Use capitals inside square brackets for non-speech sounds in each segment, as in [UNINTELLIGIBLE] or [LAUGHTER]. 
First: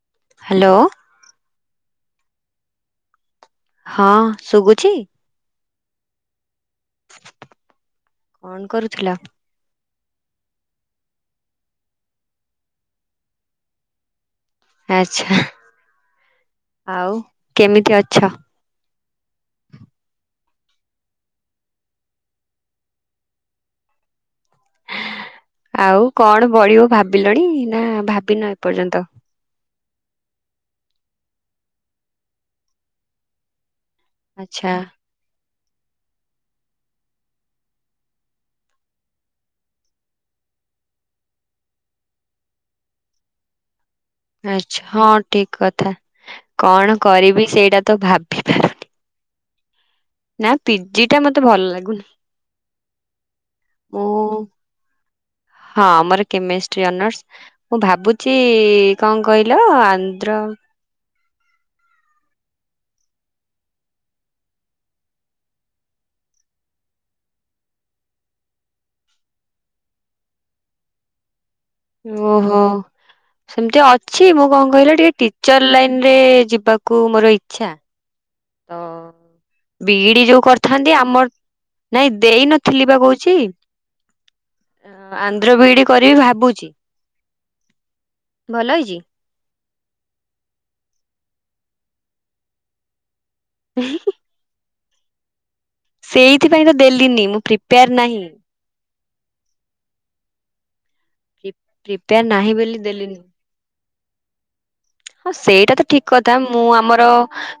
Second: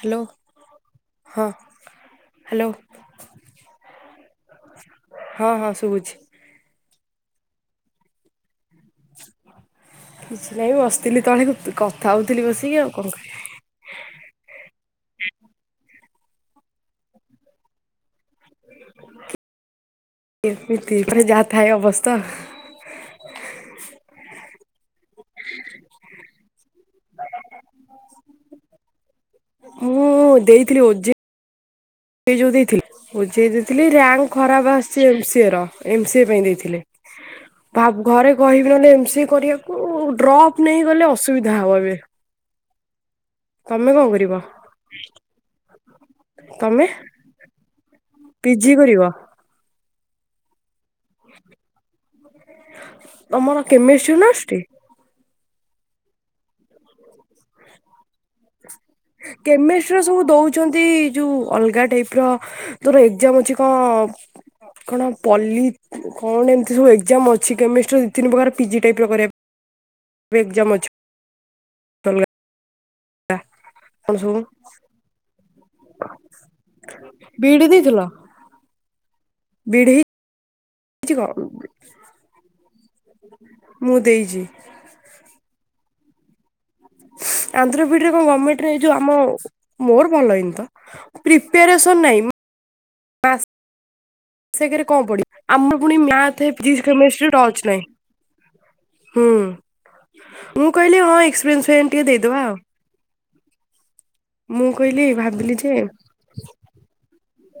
Hello. Hello. ହଁ hello. ହଁ ଶୁଭୁଚି? ହଁ ହଁ ଶୁଭୁଛି। କଣ କରୁଥିଲ? କିଛି ନାହିଁ ବସିଥିଲି ତଳେ କଥା ହଉଥିଲି ବସିକି ଆଉ କଣ କରିବି। ଆଚ୍ଛା ଆଉ କେମିତି ଅଛ? ଏମିତି ମାନେ ପା ଯାହା ଥାଏ ଅବସ୍ତା। ଆଉ କଣ ପଢିବ ଭାବିଲଣି ନା ଭାବିନା ଏପର୍ଯ୍ୟନ୍ତ? ମୁଁ ଦେଇଥିଲି ଓ ଜେ ଯୁ ଦେଇଥିଲି ଓଜେ ଦେଇଥିଲି ରେୟାଙ୍କ ଆଚ୍ଛା ଖରାପ ଆସିଛି ଏମସିଏ ର ଏମସିଏ ପାଇଁ ଦେଇଥିଲେ। ଘରେ କହିବନି ଏମ ସିଏ କରିବାକୁ ଡ୍ରପ୍ ନେଇ ଗଲେ ଅସୁବିଧା ହବ ଏବେ। ତମେ କଣ କରିବ? ଆଚ୍ଛା ହଁ ଠିକ କଥା କଣ କରିବି ସେଇଟା ତ ଭାବିପାରୁ କି କରିବ? ନା ପିଜି ଟା ମତେ ଭଲ ଲାଗୁନି ତମର କେମିଷ୍ଟ୍ରି ଅନର୍ସ ମୁଁ ଟି? ହଁ ମୋର କେମିଷ୍ଟ୍ରି ଅନର୍ସ ମୁଁ ଭାବୁଛି କଣ କହିଲ କେମିଷ୍ଟ୍ରିର ସବୁ ଆନ୍ଧ୍ର ଦଉଛନ୍ତି ଯୋଉ ଅଲଗା ଟାଇପି ର ତୋର ଏକ୍ସାମ୍ ଅଛି କଣ କଣ ପଲ୍ଲୀ। କଣ ଏମିତି ସବୁ ଏକ୍ସଜାମ୍ ଅଛି କେମିଷ୍ଟ୍ରି ଦି ତିନି ପ୍ରକାର ପିଜି ଟାଇପ ର କରିବା। ଏବେ ଏକ୍ସମ୍ ଅଛି। ଅଲଗା ଓହୋ। ସେମିତି ଅଛି ମୁଁ କଣ କହିଲ ଟିକେ ଟିଚର ଲାଇନ ରେ ଯିବାକୁ ମୋର ବିଇଡି ଇଚ୍ଛା। ଦେଇଥିଲ? ତ। ବିଇଡି ବି ଇ ଡି ଯୋଉ କରିଥାନ୍ତି ହେଇଛି କଣ ଆମର ନାଇଁ ଦେଇନଥିଲି ବା କହୁଛି। ମୁଁ ଦେଇଛି। ଆନ୍ଧ୍ର ବିି ଇ ଡି କରିବି ଭାବୁଛି। ଆନ୍ଧ୍ରବି ଇ ଡି ରେ କଣ ଗର୍ମେଣ୍ଟରେ ଭଲ ଏଇ ଯୋଉ ହେଇଛି ଆମ ମୋର ଭଲ ହେଇ ନି ତ ପ୍ରେପରେସନ ନାଇ ମ ହୁଁ। ସେଗାରେ କଣ ପଡିବ ଆମର ପୁଣି ମ୍ୟାଥ ସେଇଥିପାଇଁ ତ ଫିଜିକ୍ସ ଦେଲିନି କେମିଷ୍ଟ୍ରୀରେ ମୁଁ ଟଚ ନାହିଁ। ପ୍ରିପେୟାର ହୁଁ ମୁଁ କହିଲି ହଁ ଏକ୍ସପିରିଏନ୍ସ ପାଇଁ ଟିକେ ପ୍ରିପେୟାର ଦେଇଦବା ନାହିଁ ଆଉ। ବୋଲି ଦେଲିନି ମୁଁ କହିଲି ହଁ ଭାବିଲି ସେଇଟା ଯେ ତ ଠିକ କଥା ମୁଁ ଆମର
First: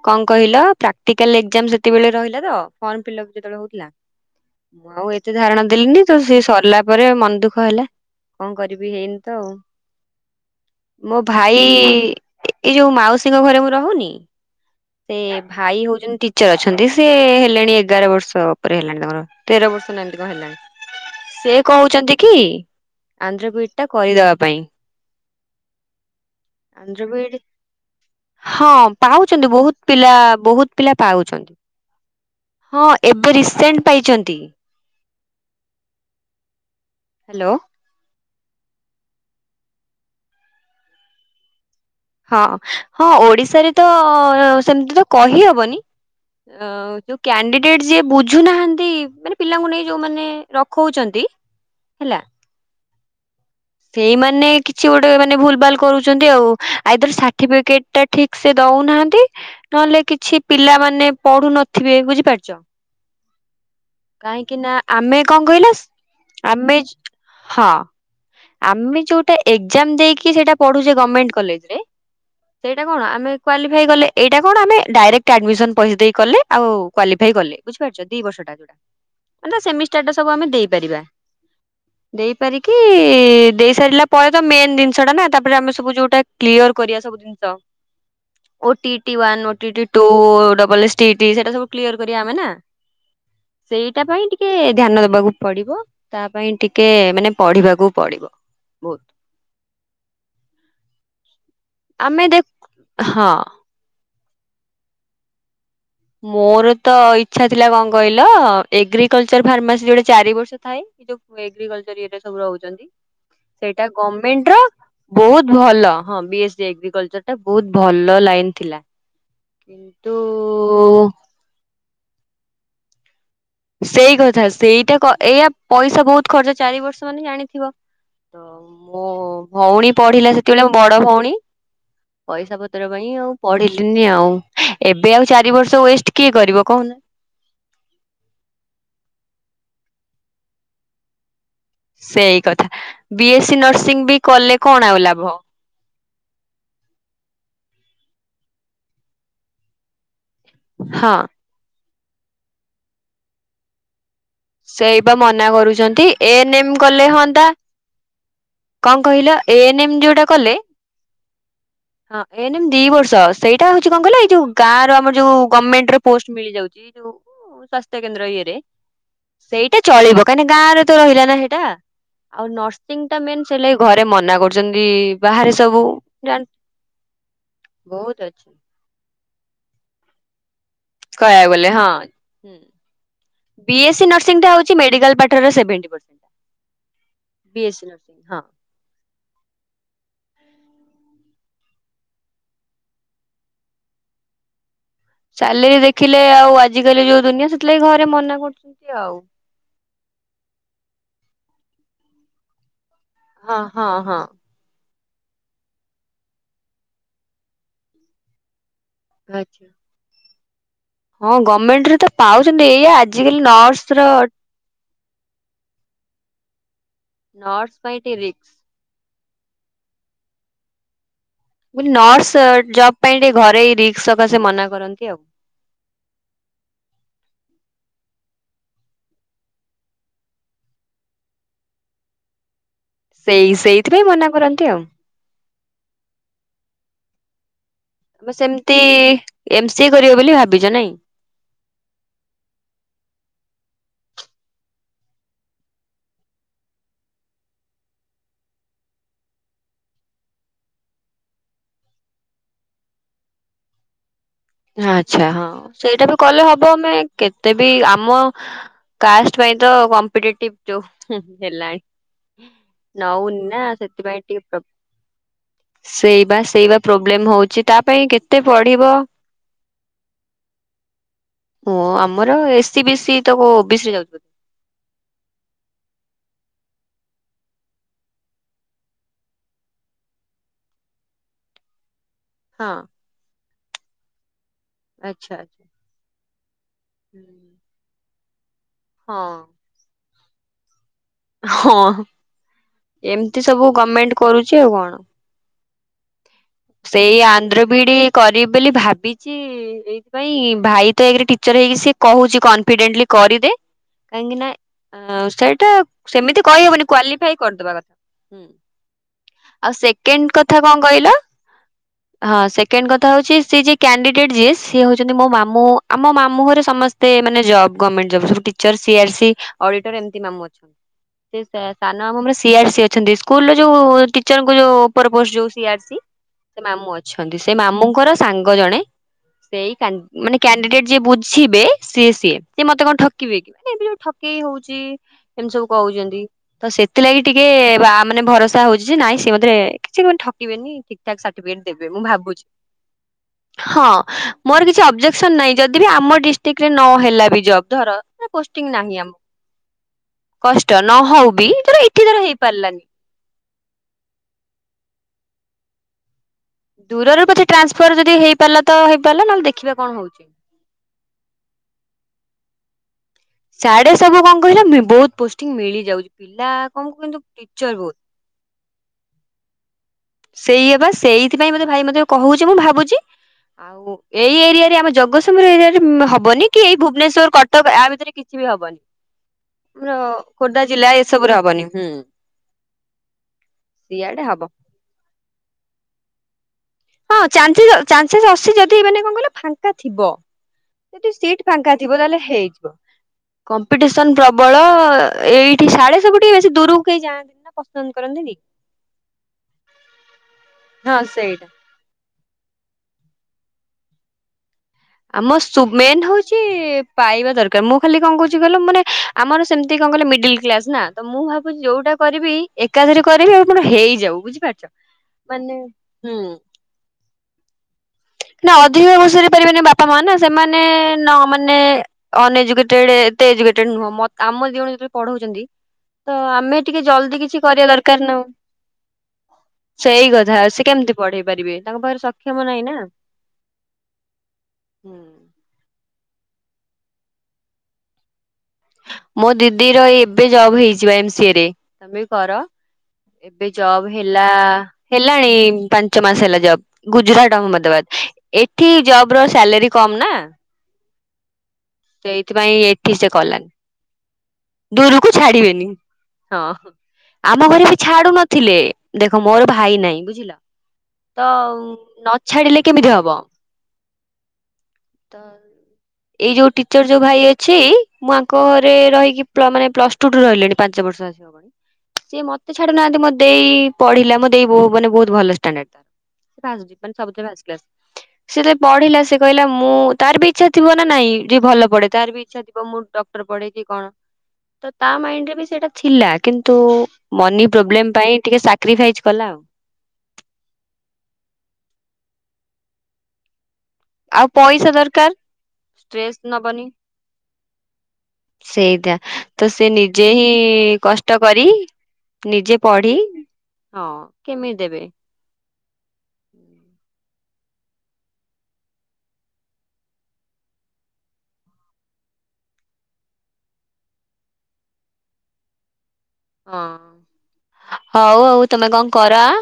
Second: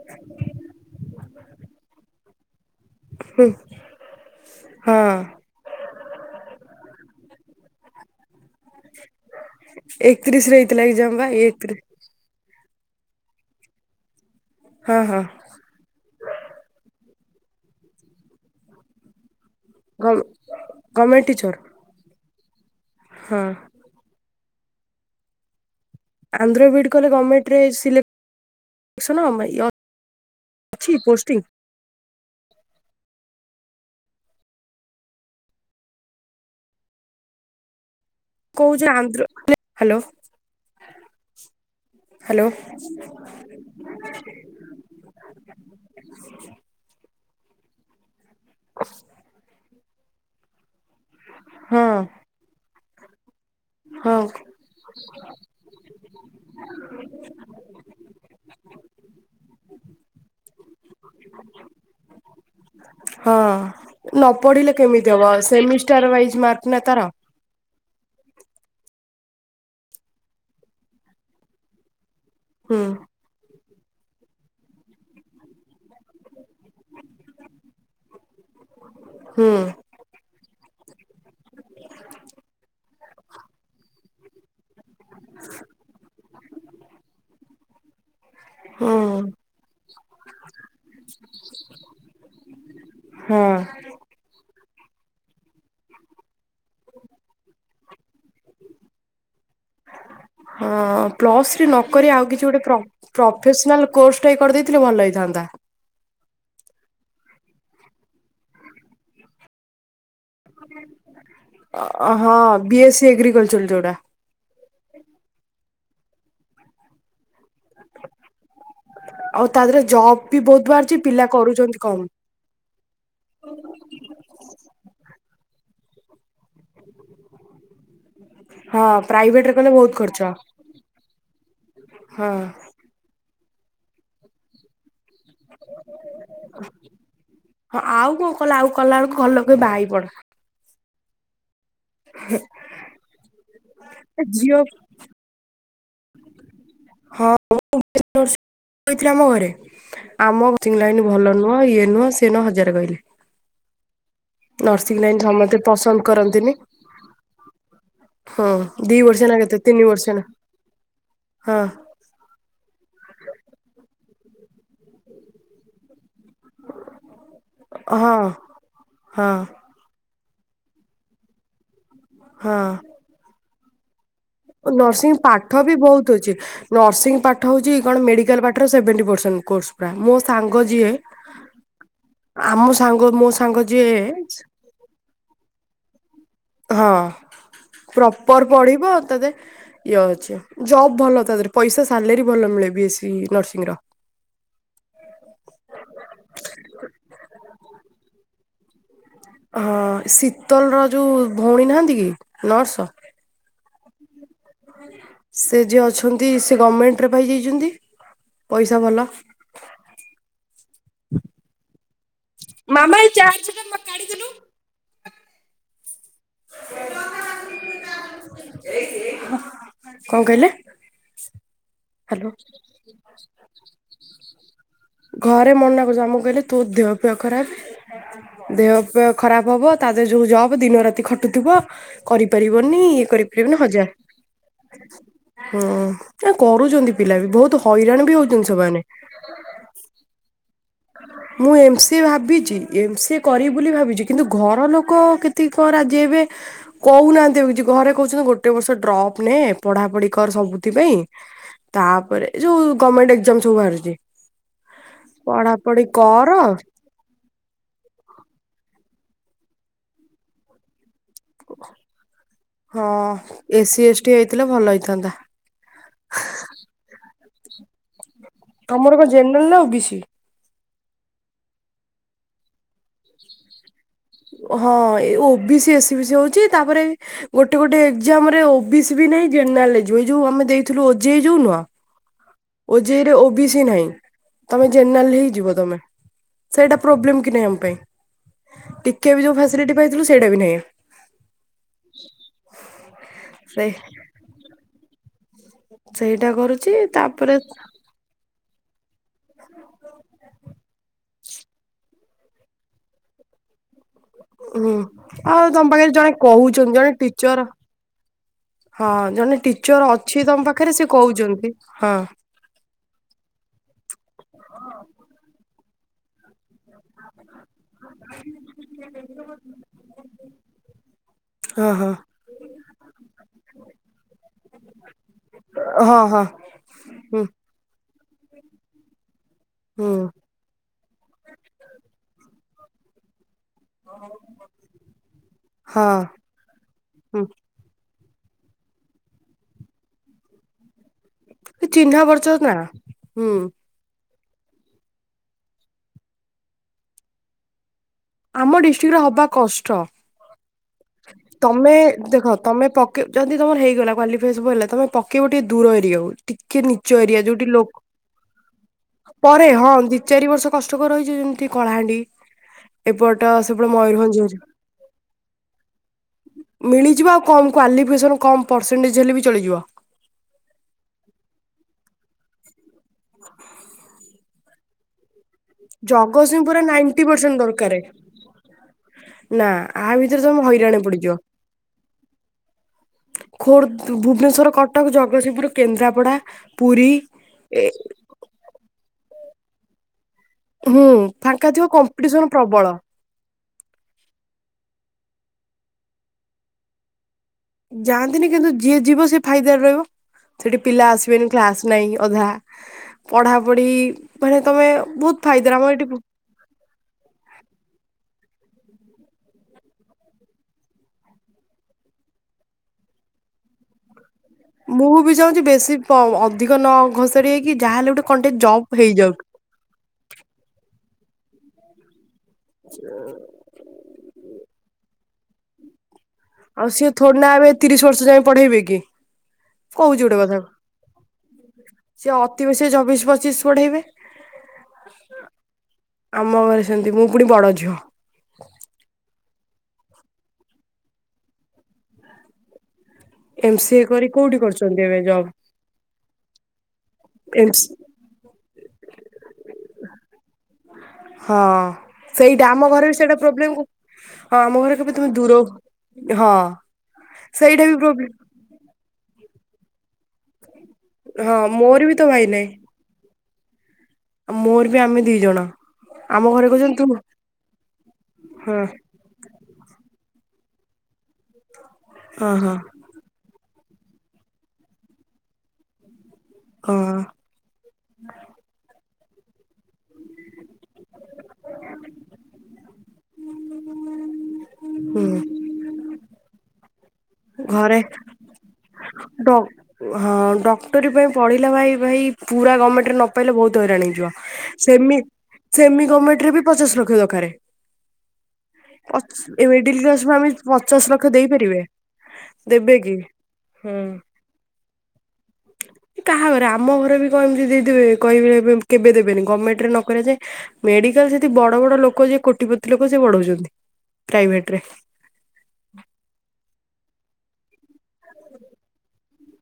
କଣ କହିଲ ପ୍ରାକ୍ଟିକାଲ ଏଜାମ ସେଟିକିବେଳେ ରହିଲା ତ। ଫର୍ମ ଫିଲପ ଯେତେବେଳେ ହଉଥିଲା ମୁଁ ହଁ ଆଉ ଏତେ ଧାରଣା ଦେଲିନି। ତ ସେ ସରିଲା ପରେ ମନ ଦୁଃଖ ହେଲା। କଣ କରିବି ହେଇନି ତ ଆଉ ଏକତିରିଶରେ ହେଇଥିଲା ଏକ୍ଜାମ ମୋ ବା ଭାଇ ଏକତିରିଶ ଏଇ ଯୋଉ ମାଉସୀଙ୍କ ଘରେ ମୁଁ ରହୁନି ହଁ ସେ ହଁ। ଭାଇ ହଉଛନ୍ତି ଟିଚର ଅଛନ୍ତି ସେ ହେଲେଣି ଏଗାର ବର୍ଷ ଉପରେ ହେଲାଣି ତାଙ୍କର ତେର ବର୍ଷ ନା ଗଭ ଏମତି କଣ ଗଭର୍ଣମେଣ୍ଟ ହେଲାଣି ସେ ଟିଚର କହୁଛନ୍ତି କି ହଁ ଆନ୍ଧ୍ର ବି ଇ ଡି ଟା କରିଦବା ପାଇଁ ଆନ୍ଧ୍ର ବି ଇ ଡି କଲେ ଗମେଣ୍ଟ ହଁ ପାଉଛନ୍ତି ବହୁତ ପିଲା ବହୁତ ଅଛି ପିଲା ପୋଷ୍ଟିଂ ପାଉଛନ୍ତି। ହଁ ଏବେ ରିସେଣ୍ଟ ପାଇଛନ୍ତି। ହ୍ୟାଲୋ କହୁଛି ଆନ୍ଧ୍ର ହ୍ୟାଲୋ। ହଁ ହ୍ୟାଲୋ ହଁ ଓଡିଶାରେ ତ ସେମିତି ତ କହିହବନି କ୍ୟାଣ୍ଡିଡେଟ ଯିଏ ବୁଝୁନାହାନ୍ତି ମାନେ ପିଲାଙ୍କୁ ନେଇ ଯୋଉମାନେ ରଖଉଛନ୍ତି ହଁ ହେଲା ସେଇମାନେ କିଛି ଗୋଟେ ମାନେ ଭୁଲ ଭାଲ କରୁଛନ୍ତି ଆଉ ଆଇଦାର ସାର୍ଟିଫିକେଟ ଟା ଠିକ ସେ ଦଉନାହାନ୍ତି ନହେଲେ କିଛି ପିଲାମାନେ ମାନେ ପଢୁ ନଥିବେ ବୁଝିପାରୁଛ। ହଁ ନ କାହିଁକି ନା ପଢିଲେ କେମିତି ଆମେ ହବ କଣ କହିଲ ସେମିଷ୍ଟର ୱାଇଜ ଆମେ ମାର୍କ ନା ତାର ହଁ ଆମେ ଯୋଉଟା ଏକ୍ଜାମ ଦେଇକି ସେଇଟା ପଢୁଛେ ଗଭର୍ଣମେଣ୍ଟ କଲେଜ ରେ ହୁଁ ସେଇଟା କଣ ଆମେ କ୍ୱାଲିଫାଇ କଲେ ଏଇଟା କଣ ଆମେ ଡାଇରେକ୍ଟ ଆଡମିସନ ପଇସା ଦେଇ କଲେ ଆଉ କ୍ୱାଲିଫାଇ କଲେ ବୁଝିପାରୁଛ ଦି ବର୍ଷଟା ହୁଁ ଯୋଉଟାେ ସେମିଷ୍ଟାର ଟା ସବୁ ଆମେ ଦେଇପାରିବା ଦେଇପାରିକି ଦେଇ ସାରିଲା ପରେ ତ ମେନ୍ ଜିନିଷ ଟା ନା ତାପରେ ଆମେ ସବୁ ଯୋଉଟା କ୍ଲିୟର କରିବା ସବୁ ଜିନିଷ ଓ ଟି ହୁଁ E T one, O T E T two, double S T E ଟି ସେଟା ସବୁ କ୍ଲିୟର କରିବା ଆମେ ନା ହଁ ସେଇଟା ପାଇଁ ଟିକେ ଧ୍ୟାନ ଦବାକୁ ପଡିବ ତା ପାଇଁ ଟିକେ ମାନେ ପଢିବାକୁ ପଡ଼ିବ ହଁ ପ୍ଲସ ଥ୍ରି ନକରି ଆମେ ଆଉ ଦେ କିଛି ଗୋଟେ ହଁ ପ୍ର-ପ୍ରଫେସନାଲ କୋର୍ସ ଟାଇ କରିଦେଇଥିଲେ ଭଲ ହେଇଥାନ୍ତା ମୋର ତ ଇଚ୍ଛା ଥିଲା କଣ କହିଲ ଏଗ୍ରିକଲଚର ଫାର୍ମାସି ଯୋଡେ ଚାରି ବର୍ଷ ଥାଏ ଏଇ ଯୋଉ ଏଗ୍ରିକଲଚର ଇରି ହଁ ସବୁ ବି ରହୁଛନ୍ତି ଏସ୍ ସି ଏଗ୍ରିକଲଚର ସେଇଟା ଯୋଉଟା ଗଣ୍ ପେଣ୍ଡ୍ର ବହୁତ୍ ଭଲ ହଁ ବି ଏସ ସି ଏଗ୍ରିକଲଚର ଟା ବହୁତ ଭଲ ଲାଇନ ଥିଲା ଆଉ ତା ଦେହରେ କିନ୍ତୁ ଜବ୍ ବି ବହୁତ ବାହାରିଛି ପିଲା କରୁଛନ୍ତି କମ୍ ସେଇ କଥା ସେଇଟା କ ଏଇଆ ପଇସା ବହୁତ ଖର୍ଚ୍ଚ ଚାରି ବର୍ଷ ମାନେ ଜାଣିଥିବ ତ ହଁ ମୋ ପ୍ରାଇଭେଟ ରେ କଲେ ଭଉଣୀ ବହୁତ ଖର୍ଚ୍ଚ ପଢିଲା ସେତବେଳେ ବଡ ଭଉଣୀ ହଁ ପଇସା ପ ପତ୍ର ପାଇଁ ଆଉ ପଢିଲିନି ଆଉ ଏବେ ଆଉ ଚାରି ବର୍ଷ ୱେଷ୍ଟ କିଏ କରିବ କହୁନା ହଁ ଆଉ କଣ କଲା ଆଉ କଲା ବେଳକୁ ଘରଲୋକ ବାହା ହେଇ ପଡ ସେଇ କଥା ବି ଏସ୍ ସ ନର୍ସିଂ ବି ଝିଅ କଲେ କଣ ଆଉ ଲାଭ ହଁ ମୁଁ କହିଥିଲି [INAUDIBLE] ଆମ ଘରେ ଆମି [INAUDIBLE] ଲାଇ ଭଲ ନୁଁ। ହଁ ଇଏ ନୁହଁ ସେ ନୁହଁ ହଜାର କହିଲେ। ନର୍ସିଂ ସେଇ ବା ଲାଇନ ମନା ସମସ୍ତେ ପସନ୍ଦ କରୁଛନ୍ତି କରନ୍ତିନି ଏନେମ କଲେ ହୁଅନ୍ତା। ହଁ ଦି କଣ ବର୍ଷ ନା କହିଲ କେତେ ଏ ତିନି ଏନ୍ ଏମ୍ ବର୍ଷ ନା ଯୋଉଁଟା କଲେ। ହଁ ହଁ ଏ ଏନ୍ ଏମ୍ ଦି ବର୍ଷ ସେଇଟା ହଉଛି କଣ କହିଲ ଏଇ ଯୋଉ ଗାଁ ର ଆମରୋଉ ଗର୍ଣ୍ଣମେଣ୍ଟ ର ପୋଷ୍ଟ ମିଳିଯାଉଛି ଯୋଉ ସ୍ଵାସ୍ଥ୍ୟ ହଁ କେନ୍ଦ୍ର ଇଏରେ ହଁ ସେ ଚଳିବ କାହିଁକି ଗଁରେ ତ ରହିଲ ନା ସେଇଟା ଆଉ ହଁ ନର୍ସିଂ ଟା ମେନ୍ ସେଲେଇ ଘରେ ମନ ନର୍ସିଂ ପାଠ ବି ବହୁତ ଅଛି ଜାଣି ନର୍ସିଂ ପାଠ ହଉଛି କଣ ବହୁତ ଅଛି ମେଡିକାଲ ପାଠ ପୁରା ସେଭେଣ୍ଟି ପରସେଣ୍ଟ କୋର୍ସ ପ୍ରା ମୋ ସାଙ୍ଗ ଯିଏ କହିବାକୁ ଗଲେ ହଁଁ ଆମ ସାଙ୍ଗ ମୋ ସାଙ୍ଗ ବି ଯିଏ ଏସ ସି ନର୍ସିଂ ଟା ହଉଛି ମେଡିକାଲ ପାଠ ର ସେଭେଣ୍ଟ୍ଟୀ ପ ହଁ ହଁ। ପ୍ରପର ପଢିବ ତତେ ଇଏ ଅଛି, ଜବ୍ ଭଲ ତା ଦେହରେ, ପଇସା ସାଲେରୀ ଭଲ ମିଳେ ବି ଏସ୍ ସି ନର୍ସିଂ ର ସାଲେରୀ ଦେଖିଲେ ଆଉ ଆଜିିକାଲି ଯୋଉ ଦୁନିଆ ସେଥିଲାଗି ଘରେ ମନା କରୁଛନ୍ତି ଆଉ ହଁ ଶୀତଲର ଯୋଉ ଭଉଣୀ ନାହାନ୍ତି କି ନର୍ସ ହଁ ହଁ ହଁ। ସେ ଯିଏ ଅଛନ୍ତି, ସେ ଗଭର୍ଣମେଣ୍ଟରେ ପାଇଯାଇଛନ୍ତି ପଇସା ଭଲ। ଆଛା। ହଁ ଗଭର୍ଣମେଣ୍ଟରେ ତ ପାଉଛନ୍ତି ଏଇଆ, ମାମା ଏଇ ଚା ଆଜିକାଲି ନର୍ସ ର ନର୍ସ ପାଇଁ ଟିକେ ରିସ୍କ। କଣ କହିଲେ? ମୁଁ ନି ହ୍ୟାଲୋ ନର୍ସ ଜବ ପାଇଁ ଟିକେ ଘରେ ରିକ୍ସ ସକାଶେ ମନା କରନ୍ତି ଆଉ। ଘରେ ମନା କରୁଛ ଆମ କୁ କହିଲି ତୋ ଦେହ ପିହ ଖରାପ ଦେହଫେହ ଖରାପ ହବ, ତା ଦେହ ଯୋଉ ଜବ ଦିନ ରାତି ଖଟୁଥିବ। କରିପାରିବନି ଇଏ ସେଇ କରିପାରିବନି ହଜାର। ସେଇଥିପାଇଁ ମନା କରନ୍ତି ଆଉ। ହୁଁ, ଆ କରୁଛନ୍ତି ପିଲା ବି ବହୁତ ହଇରାଣ ବି ଆମ ହଉଛନ୍ତି ସେମିତି ସେମାନେ। ଏମ ସିଏ କରିବେ ବୋଲି ଭାବିଛ, ନାଇଁ। ମୁଁ ଏମ ସିଏ ଭାବିଛି ଏମ ସିଏ କରିବି ବୋଲି ଭାବିଛି କିନ୍ତୁ ଘର ଲୋକ କେତିକି କଣ ରାଜି ହେବେ। କହୁନାହାନ୍ତି କିଛି, ଘରେ କହୁଛନ୍ତି ଗୋଟେ ବର୍ଷ ଡ୍ରପ୍ ନେ ପଢା ପଢି କର ସବୁଥି ପାଇଁ ତାପରେ ଯୋଉ ଗଭର୍ଣ୍ଣମେଣ୍ଟ ଏଜାମ ସବୁ ବାହାରୁଛି। ଆଛା, ହଁ ପଢାପଢି ସେଇଟା ବି କର କଲେ ହବ। ତେ କେତେ ବି ଆମ କାଷ୍ଟ ପାଇଁ ତ କମ୍ପଟେଟିପ ଯଉ ହୁ ହେଲଣି। ହଁ ନଉନି ନା ଏସି ଏସ୍ ଟି ସେଥିପାଇଁ ହେଇଥିଲେ ଟିକେ ପ୍ରୋ ଭଲ ହେଇଥାନ୍ତା। ସେଇ ବା ସେଇବା ପ୍ରୋବ୍ଲେମ ହଉଛି, ତା ପାଇଁ କେ ତମର କଣ ଜେନେରାଲ ନା ଓ ବି ସି? ହଁ ଆମର ଏ ସି ବି ସି ତ ବିଶ ରେ ଯାଉଛି ବୋ ହଁ ଏ ଓ B C S B C ହଉଛି, ତାପରେ ଗୋଟେ ଗୋଟେ ଏକ୍ଜାମ ରେ ଓ ବି ସ ବି ନାହିଁ ଜେନେରା ଏ ଯୋଉ ଆମେ ଦେଇଥିଲୁ ଯୋଉ ନୁହଁ। ଓ ହଁ ଯେ ଇ ରେ ଓ ବି ସି ନାହିଁ, ତମେ ଜେନେରାଲ ଆଚ୍ଛା ହିଁ ଯିବ ଆଚ୍ଛା। ତମେ। ସେଇଟା ପ୍ରୋବଲେମ କି ନାହିଁ ଆମ ପାଇଁ, ଟିକେ ବି ହଁ ଯୋଉ ଫାସିଲିଟି ପାଇଥିଲୁ, ସେଇଟା ବି ନାହିଁ। ହଁ ଏମିତି ସେ ସବୁ ଗଭର୍ଣମେଣ୍ଟ କରୁଛି ଆଉ କଣ? ସେଇଟା କରୁଛି ସେଇ ତାପରେ ଆନ୍ଧ୍ର ବିିଡି କରିବି ବୋଲି ଭାବିଛି ଏଇଥିପାଇଁ, ଭାଇ ତ ଏକରେ ଟିଚର୍ ହେଇକି ସେଏ କହୁଛି କନଫିଡେଣ୍ଟଲି କରିଦେ, କାହିଁକି ନା ହୁଁ ଆଉ ତମ ସେଇଟା ପାଖରେ ଜଣେ ଏମିତି କହୁଛନ୍ତି କହିହବନି ଜଣେ କ୍ୱାଲିଫାଇ ଟିଚର କରିଦବା କଥା। ହୁଁ ହଁ ଜଣେ ଆଉ ଟିଚର ଅଛି ସେକେଣ୍ଡ ତମ କଥା ପାଖରେ, କଣ ସେ କହିଲ କହୁଛନ୍ତି ହଁ। ହଁ ସେକେଣ୍ଡ କଥା ହଉଛି ସେ ଯିଏ କ୍ୟାଣ୍ଡିଡେଟ୍ ଯିଏ ସିଏ ହଉଛନ୍ତି ମୋ ମାମୁଁ ଆମ ମାମୁଁଘରେ ସମସ୍ତେ ମାନେ ଜବ୍ ଗଭର୍ଣ୍ଣମେଣ୍ଟ ଜବ୍ ସବୁ ଟିଚର ସିଆର ସ ଅଡିଟର ଏମିତି ମାମୁ ଅଛନ୍ତି। ସେ ହଁ ହଁ ସମ ସିଆର ସ ଅଛନ୍ତି ସ୍କୁଲ ଯୋଉ ଟିଚର ଯୋଉ ଉପର ପୋଷ୍ଟ ଯୋଉ ସିଆର ହଁ ସି। ହଁ ସେ ମାମୁଁ ହୁଁ ଅଛନ୍ତି, ସେ ମାମୁଁଙ୍କର ସାଙ୍ଗ ଜଣେ ସେଇ କାଣ୍ଡ ହୁଁ ମାନେ କ୍ୟାଣ୍ଡିଡେଟ ଯିଏ ବୁଝିବେ, ସି ସିଏ, ଯେ ମତେ କଣ ଠ ଠିବ ମେ ଏ ଯୋ ଠକେଇ ହଉଛି ଏମିତି ସବୁ ହଁ କହୁଛନ୍ତି ତ ସେଥିଲାଗି ହୁଁ ଟିକେ ବା ମାନେ ଭରସା ହଉଛି ଯେ ନାଇଁ ସେ ମରେ କିଛିମାନେ ଠକିବେନି ସାଥିପିକେଟ ସେ ଦେବେ, ଚିହ୍ନା ମୁଁ ପରିଚୟ ଭାବୁଛି। ନା ହୁଁ ହଁ ମୋର କିଛି ଅବଜେକ୍ସନ ନାହିଁ ଯଦି ବି ଆମ ଡିଷ୍ଟ୍ରିକ୍ଟରେ ନହେଲା ବି ଜବ୍ ଧର ଆମ ପୋଷ୍ଟିଂ ନାହିଁ ଡିଷ୍ଟ୍ରିକ୍ଟରେ ଆମ ହବା କଷ୍ଟ। କଷ୍ଟ ନହଉ ବି, ତର ଏଇଠି ତର ହେଇ ପାରିଲାନି। ଯମି ତମର ହେଇଗଲା, କାଲିଫାଇ ସବୁ ହେଲା ତମେ ପକେଇବ ଟିକେ ଦୂର ଏରିଆ, ହଉ। ଟିକେ ନିଚ ଏରିଆ ଦୂରରେ ପଛେ ଯୋଉଠି ଲୋକ ଟ୍ରାନ୍ସଫର ଯଦି ହେଇପାରିଲା ତ ହେଇପାରିଲା ପରେ ନହେଲେ ହଁ ଦେଖିବା କଣ ଦି ଚାରି ହଉଛି। ବର୍ଷ କଷ୍ଟକର ରହିଛି, ଯେମିତି କଳାହାଣ୍ଡି ଏପଟ ସେପଟ ସାଡେ ମୟୂରଭଞ୍ଜ ସବୁ କଣ କହିଲ ମି ବହୁତ ପୋଷଟିଂ ମିଳିଯାଉଛି। ପିଲା କମ ମିଳିଯିବ କିନ୍ତୁ ଆଉ କମ୍ ଟିଚର ବହୁତ। କ୍ୱାଲିଫିକେସନ କମ୍ ପରସେଣ୍ଟେଜ ହେଲେ ବି ଚଳିଯିବ। ସେଇ ଏବା ସେଇଥିପାଇ ମତେ ଭାଇ ମତେ କହୁଛି ମୁଁ ଭାବୁଛି। ଏଇ ଏରିଆ ରେ ଆମ ଜଗତ ସିଂହପୁର ଏରିଆରେ ହବନି ଜଗତସିଂହପୁର ରେ କି ଏଇ ନାଇଣ୍ଟି ଭୁବନେଶୂର ପରସେଣ୍ଟ ଦରକାର କଟକ ଏହା ଭିତରେ କିଛି ବି ହବନି। ନା ଆ ଆମର ଭିତରେ ତମେ ଖୋର୍ଦ୍ଧା ହଇରାଣ ଜିଲ୍ଲା ଏସବୁରେ ହବନିୁଁ ହୁଁ। ଖୋର୍ଦ୍ଧ, ସିଆଡେ ହବ। ଭୁବନେଶୂର, କଟକ, ଜଗତସିଂହପୁର, କେନ୍ଦ୍ରାପଡା, ପୁରୀ। ହଁ ଚାଞ୍ଚ ଏ ଚାଞ୍ଚେସ୍ ଅଛି ଯଦି ମାନେ କଣ କହିଲ ଫାଙ୍କା ଥିବ। ହୁଁ ଯଦି ସିଟ୍ ଫାଙ୍କା ଥିବ ତାହେଲେ କମ୍ପିଟିସନ ପ୍ରବଳ ହେଇଯିବ। କମ୍ପିଟିସନ ପ୍ରବଳ ଏଇଠି ସାଢେ ସବୁ ଟିକେ ବେଶୀ ଦୂରକୁ କେହି ଯାଆନ୍ତି ନି। ଯାଆନ୍ତିନି କିନ୍ତୁ ଯିଏ ଯିବ ସିଏ ଫାଇଦାରେ ରହିବ ସେଠି ପିଲା ହଁ ଆସିବେନି ସେଇଟା କ୍ଲାସ ନାଇଁ ଅଧା ପଢାପଢି ମାନେ ତମେ ବହୁତ ଆମ ଫାଇଦାରେ ସୁ ଏଠି ମେନ୍ ହଉ ଚି‌-ଇ-ଇ ପାଇବା ଦରକାର ମୁଁ ଖାଲି କଣ କହୁଛି କହିଲ ମାନେ ଆମର ସେମିତି କଣ କଲ ମିଡିଲ କ୍ଲାସ ନା ତ ମୁଁ ଭାବୁଛି ଯୋଉଟା କରିବି ଏକାଥରେ କରିବି ଆଉ ମୋର ହେଇଯାଉ ବୁଝି ମୁଁ ବି ଚାହୁଁଛି ବେଶୀ ପ‌ ଅଧିକ ନ ଘୋଷାରି ହେଇକି ଯାହାହେଲେ ଗୋଟେ କଣ୍ଟେଣ୍ଟ ନା ଜବ୍ ଅଧିକ ହେଇଯାଉ। ଘୋଷାରି ପାରିବେନି ବାପା ମା ନା ସେମାନେ-ଏ-ଏ-ଏ ନ ମାନେ ଅନ ଏଜୁକେଟେଡ ଏତେ ଏଜୁକେଟେଡ ନୁହଁ ମୋତ ଆମ ଦିଇ ଜଣଙ୍କୁ ଯେତେବି‌ ପଢଉଛନ୍ତି ତ ଆମେ ଆଉ ଟିକେ ସିଏ ଥୋଡି ଜଲଦି ନା କିଛି ଏବେ କରିବା ତିରିଶ ବର୍ଷ ଦରକାର ଯାଏଁ ନାଁ। ପଢେଇବେ କି କହୁଛି ସେଇ ଗୋଟେ କଥା ସେ କେମିତି ପଢେଇ ପାରିବେ ତାଙ୍କ ପାଖରେ ସିଏ ଅତି ସକ୍ଷମ ନାହିଁ ନା। [UNINTELLIGIBLE] ପଚିଶ ପଢେଇବେ। ହୁଁ। ଆମ ଘରେ ସେମିତି ମୁଁ ପୁଣି ବଡ ଝିଅ। ମୋ ଦିଦିର ଏଇ ଏବେ ଜବ ହେଇଚି ପା‌ ଏମ ସି ଏ ରେ ତମେ ବି କର। ଏବେ ଏମ ସି ଏ ଜବ କରି କୋଉଠି ହେଲା-ଆ-ଆ କରୁଛନ୍ତି ଏବେ ଜବ୍ ହେଲାଣି ପାନ୍ ଞ୍ଚ ମାସ ହେଲା job Gujarat M C Ahmedabad ଏଠି ଜବ ର ସାଲରୀ କମ୍ ନା। ହଁ ସେଇଟା ସେଇଥିପାଇଁ ଆମ ଘରେ ଏଠି ବି ସେ ସେଇଟା କଲାନି। ପ୍ରୋବ୍ଲେମ କୁ ହଁ ଆମ ଘରେ କେବେ ଦୂରକୁ ତୁମେ ଦୂର ଛାଡିବେନି ହଁ। ଆମ ସେଇଟା ଘରେ ବି ଛାଡୁ ପ୍ରୋବ୍ଲେମ ନଥିଲେ। ଦେଖ ମୋର ଭାଇ ନାଇଁ ବୁଝିଲ। ତ ହଁ ମୋର ବି ତ ନ ଭାଇ ନାହିଁ ଛାଡିଲେ କେମିତି ହବ। ମୋର ବି ଆମେ ଦି ଜଣ। ଆମ ଘରେ ପଛେ ଚୋର ଯୋଉ ଭାଇ ଅଛି ମୁଁ ଆଙ୍କ ଘରେ ରହିକି ପ୍ଲ ମାନେ ପ୍ଲସ ଟୁୁ ରହିଲେଣି ପାଞ୍ଚ ବର୍ଷ। ସିଏ ହଁ ମତେ ହଁ ଛାଡୁନାହାନ୍ତି ମ ଦେଇ-ଇ-ଇ ପଢିଲା ମୋ ଦେଇ ବହୁ ମାନେ ବହୁତ ଭଲ ଷ୍ଟାଣ୍ଡାଡ୍ ସେ ଫାଷ୍ଟ ମାନେ ସବୁଥିରେ ହଁ ଭଲ ଫାଷ୍ଟ କ୍ଲାସ୍ ସେ ତେ ପଢିଲା ସେ କହିଲା ମୁଁ-ଉ-ଉ ତାର ବି ଇଚ୍ଛା ଥିବ ନା ନାଇଁ। ଯିଏ ଭଲ ପଢେ ତାର ବି ଇଚ୍ଛା ଥିବ ମୁଁ ଡକ୍ଟର ପଢେ କି କଣ ତ ତା ମାଇଣ୍ଡ ରେ ବି ସେଇଟା ଥିଲା କିନ୍ତୁ ମନି ପ୍ରୋବ୍ଲେମ ପାଇଁ ଟିକେ ସାକ୍ ଡ଼ ହଁ ଡକ୍ଟରୀ ପାଇଁ ପଢିଲା ଭାଇ ଭାଇ ପୁରା ଗମେଣ୍ଟରେ ନ ପାଇଲେ ବହୁତ ହଇରାଣ ହେଇ ଯିବ ଆଉ ପଇସା ସେମି ଦରକାର ସେମି ଷ୍ଟ୍ରେସ ଗମେଣ୍ଟରେ ବି ନବନି ପଚାଶ ଲକ୍ଷ ଦରକାରେ। ସେଇଟା ଅଛ୍ ଏ ତ ସେ ମିଡିଲ ନିଜେ କ୍ଲାସ ହିଁ ଫାମିଲି ପଚାଶ ଲକ୍ଷ କଷ୍ଟ କରି ଦେଇପାରିବେ। ନିଜେ ଦେବେ ପଢି କି? ହୁଁ ହଁ କେମିତି ଦେବେ। କାହାଘରେ ଆମ ଘରେ ବି କଣ ଏମିତି ଦେଇଦେବେ କହିବେ କେବେ ଦେବେନି ଗମେଣ୍ଟରେ ନ କରାଯାଏ। ମେଡିକାଲ ଯେତି ବଡ ବଡ ଲୋକ ଯିଏ କୋଟିପତି ଲୋକ ସିଏ ପଢଉଛନ୍ତି ପ୍ରାଇଭେଟରେ। ହଁ ହଉ ହଉ ତମେ କଣ କର ଆଁ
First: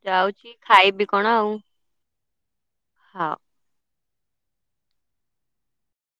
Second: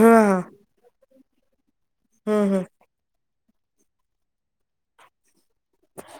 ହଁ ହଁ ରହୁଚି ଖାଇବି କଣ ଆଉ। ହୁଁ ହୁଁ। ହଁ।